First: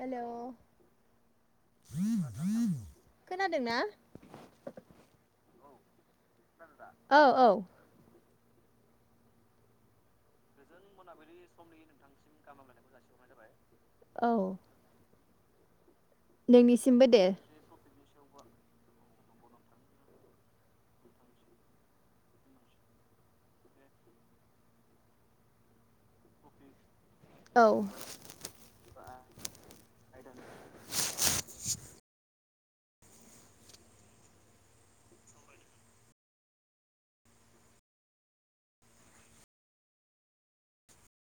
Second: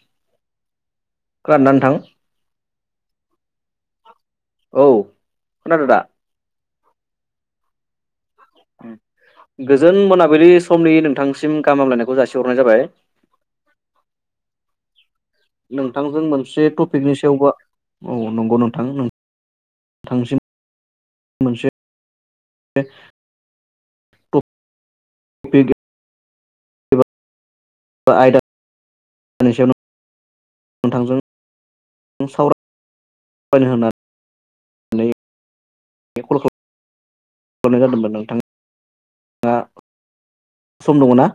हेल' खोनना थां? खोनादों ना? औ। खोनदो दा? औ औ। गोजोन मोननाबलि जाबाय [inaudible] औ। नोंथांजों मोनसे नोंनिसिमबो टपिकनि दे सायावबो औ नंगौ नोंथां नोंथांसिम मोनसे [unintelligible] [unintelligible] [unintelligible] औ आयदा [unintelligible] नोंथांजों साव [unintelligible] होनना बे कल खालामनाय जादोंमोन नोंथाङा सम दङ ना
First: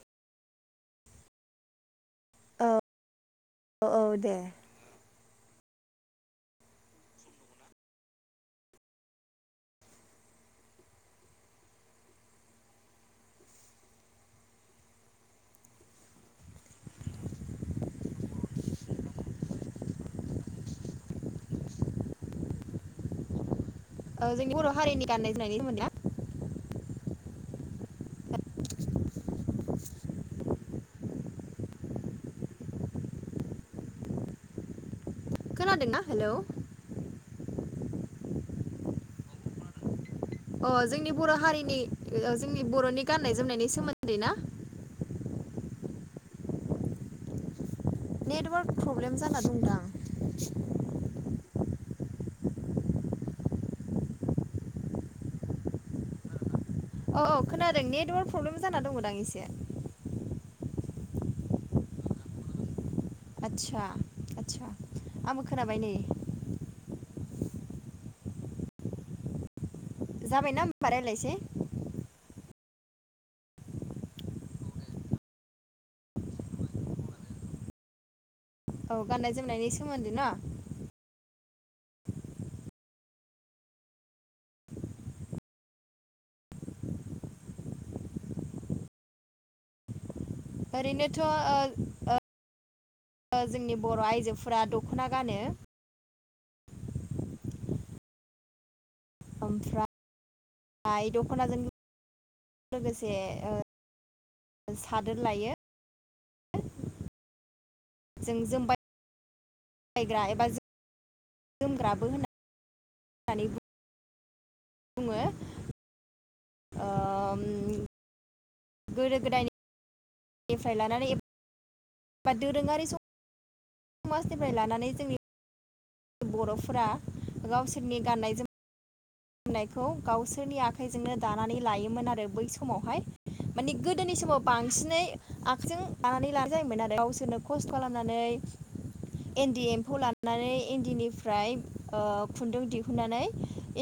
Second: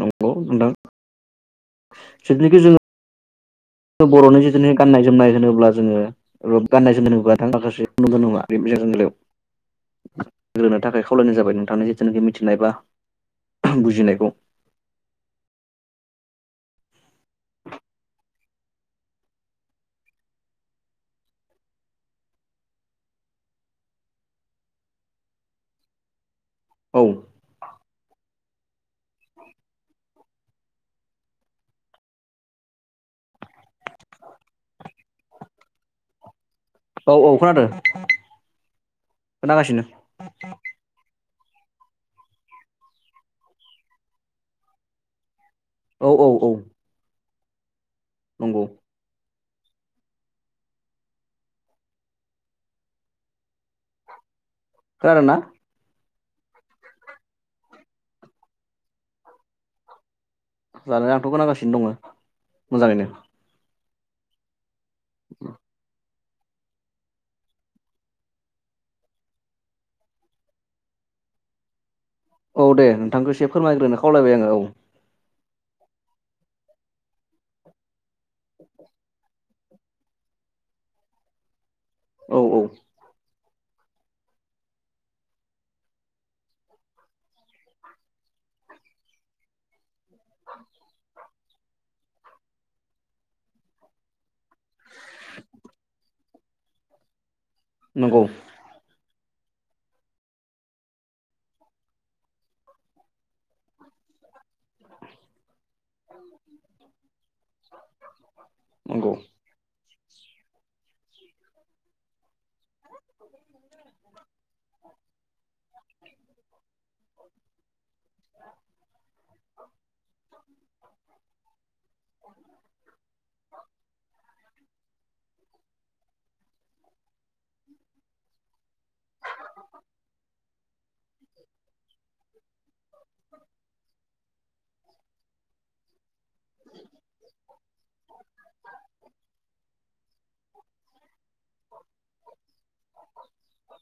नंगौ नोंथां जथनाखि औ जोङ औ दे बर'नि जथु गाननाय जोमनाय होनोब्ला जोङो गाननाय जोम माखासेु नङा जोंगायाव ्रोनो थाखाय खावलायनाय जाबाय नोंथांनि जिथुनाखि मिथिनाय बा बुजिनायखौ ओ जोंनि बर' हारिनि गाननाय जोमनायनि सोमोन्दैया औ [unintelligible] [inaudible] खोनादोंना हेलौ औ औ खोनादों खोनागासिनो अ जोंनि बर हारिनि जोंनि बरनि गाननाय जोमनायनि सोमोन्दै ना औ औ औ नंगौ नेटवार्क प्रब्लेम जाना दंदां खोनादोंना? औ खोनादों नेटवार्क प्रब्लेम जाना दंदां एसे जानाय आंथ खोनागासिनो दङ मोजाङैनो आदसा आदसा आंबो खोनाबाय नै जाबायखोमा राय्लायसै औ दे नोंथांखौ एसे फोरमायग्रोनो खावलायबाय आङो औ औ गाननाय जोमनायनि सोमोन्दै ना औ औ दं ओ ओ जोंनि बर आइजोफोरा दखना गानो नंगौ ओमफ्राय आइ दखनाजों लोगोसे ओ सादोर लायो जों जोमबाय नंगौ बायग्रा एबा जोमग्राबो होननानै होननानै बुङ बुङो ओम, [unintelligible] गोदो गोदायनिनिफ्राय लानानै ए बा दोरोङारि सम समाजनिफ्राय लानानै जोंनि बरफोरा गावसोरनि गाननाय जोमनायोमनायखौ गावसोरनि आख आखाइजोंनो दानानै लायोमोन आरो बै समावहाय मानि गोदोनि समाव बांसिनै आखाइजों बानानै ला जायोन आरो गावसोरनो खस्थ खालामनानै इन्दि एम्फौ लानानै इन्दिनिफ्राय ओ खुन्दुं दिहुननानै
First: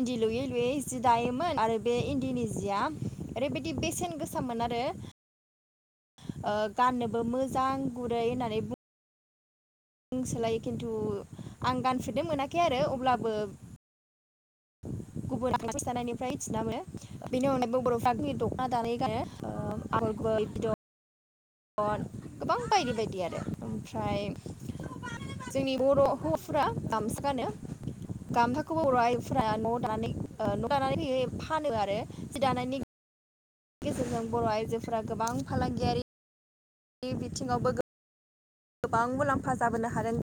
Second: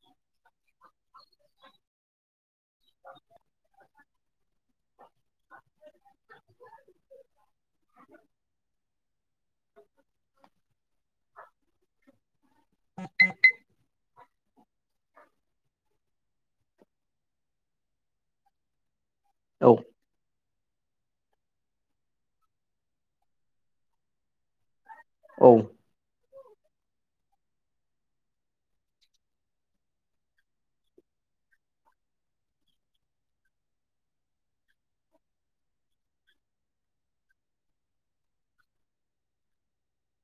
इन्दि लुयै लुयै जि दायोमोन आरो बे इन्दिनि जिया ओरैबायदि बेसेन गोसामोन आरो ओ गाननोबो मोजां गुरै होननानै बु ओं सोलायो खिन्थु आं गानफेरदों मोनाखै आरो अब्लाबो [unintelligible] गुबुन आ ख दानायनिफ्राय थिन्ना मोनो बेनि अनगायबो बर'फ्रा दख'ना दानाय औ गानो [unintelligible] ओ गोबां बायदि बायदि आरो ओमफ्राय औ जोंनि बर हौवाफ्रा गामसो गानो गामसाखौबो बर आइफोरा न द न दानानैयो फानो आरो जि दानायनि बेनि गेजेरजों बर आइजोफोरा गोबां फालांगियारि बिथिङावबो गो गोबां मुलाम्फा जाबोनो हादों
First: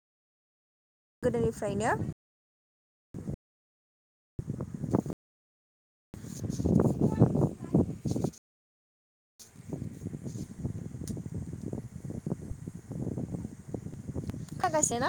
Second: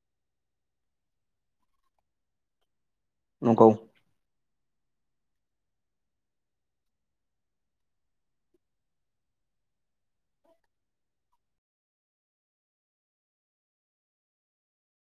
गोदोनिफ्रायनो नंगौ, [unintelligible] खोनागासेना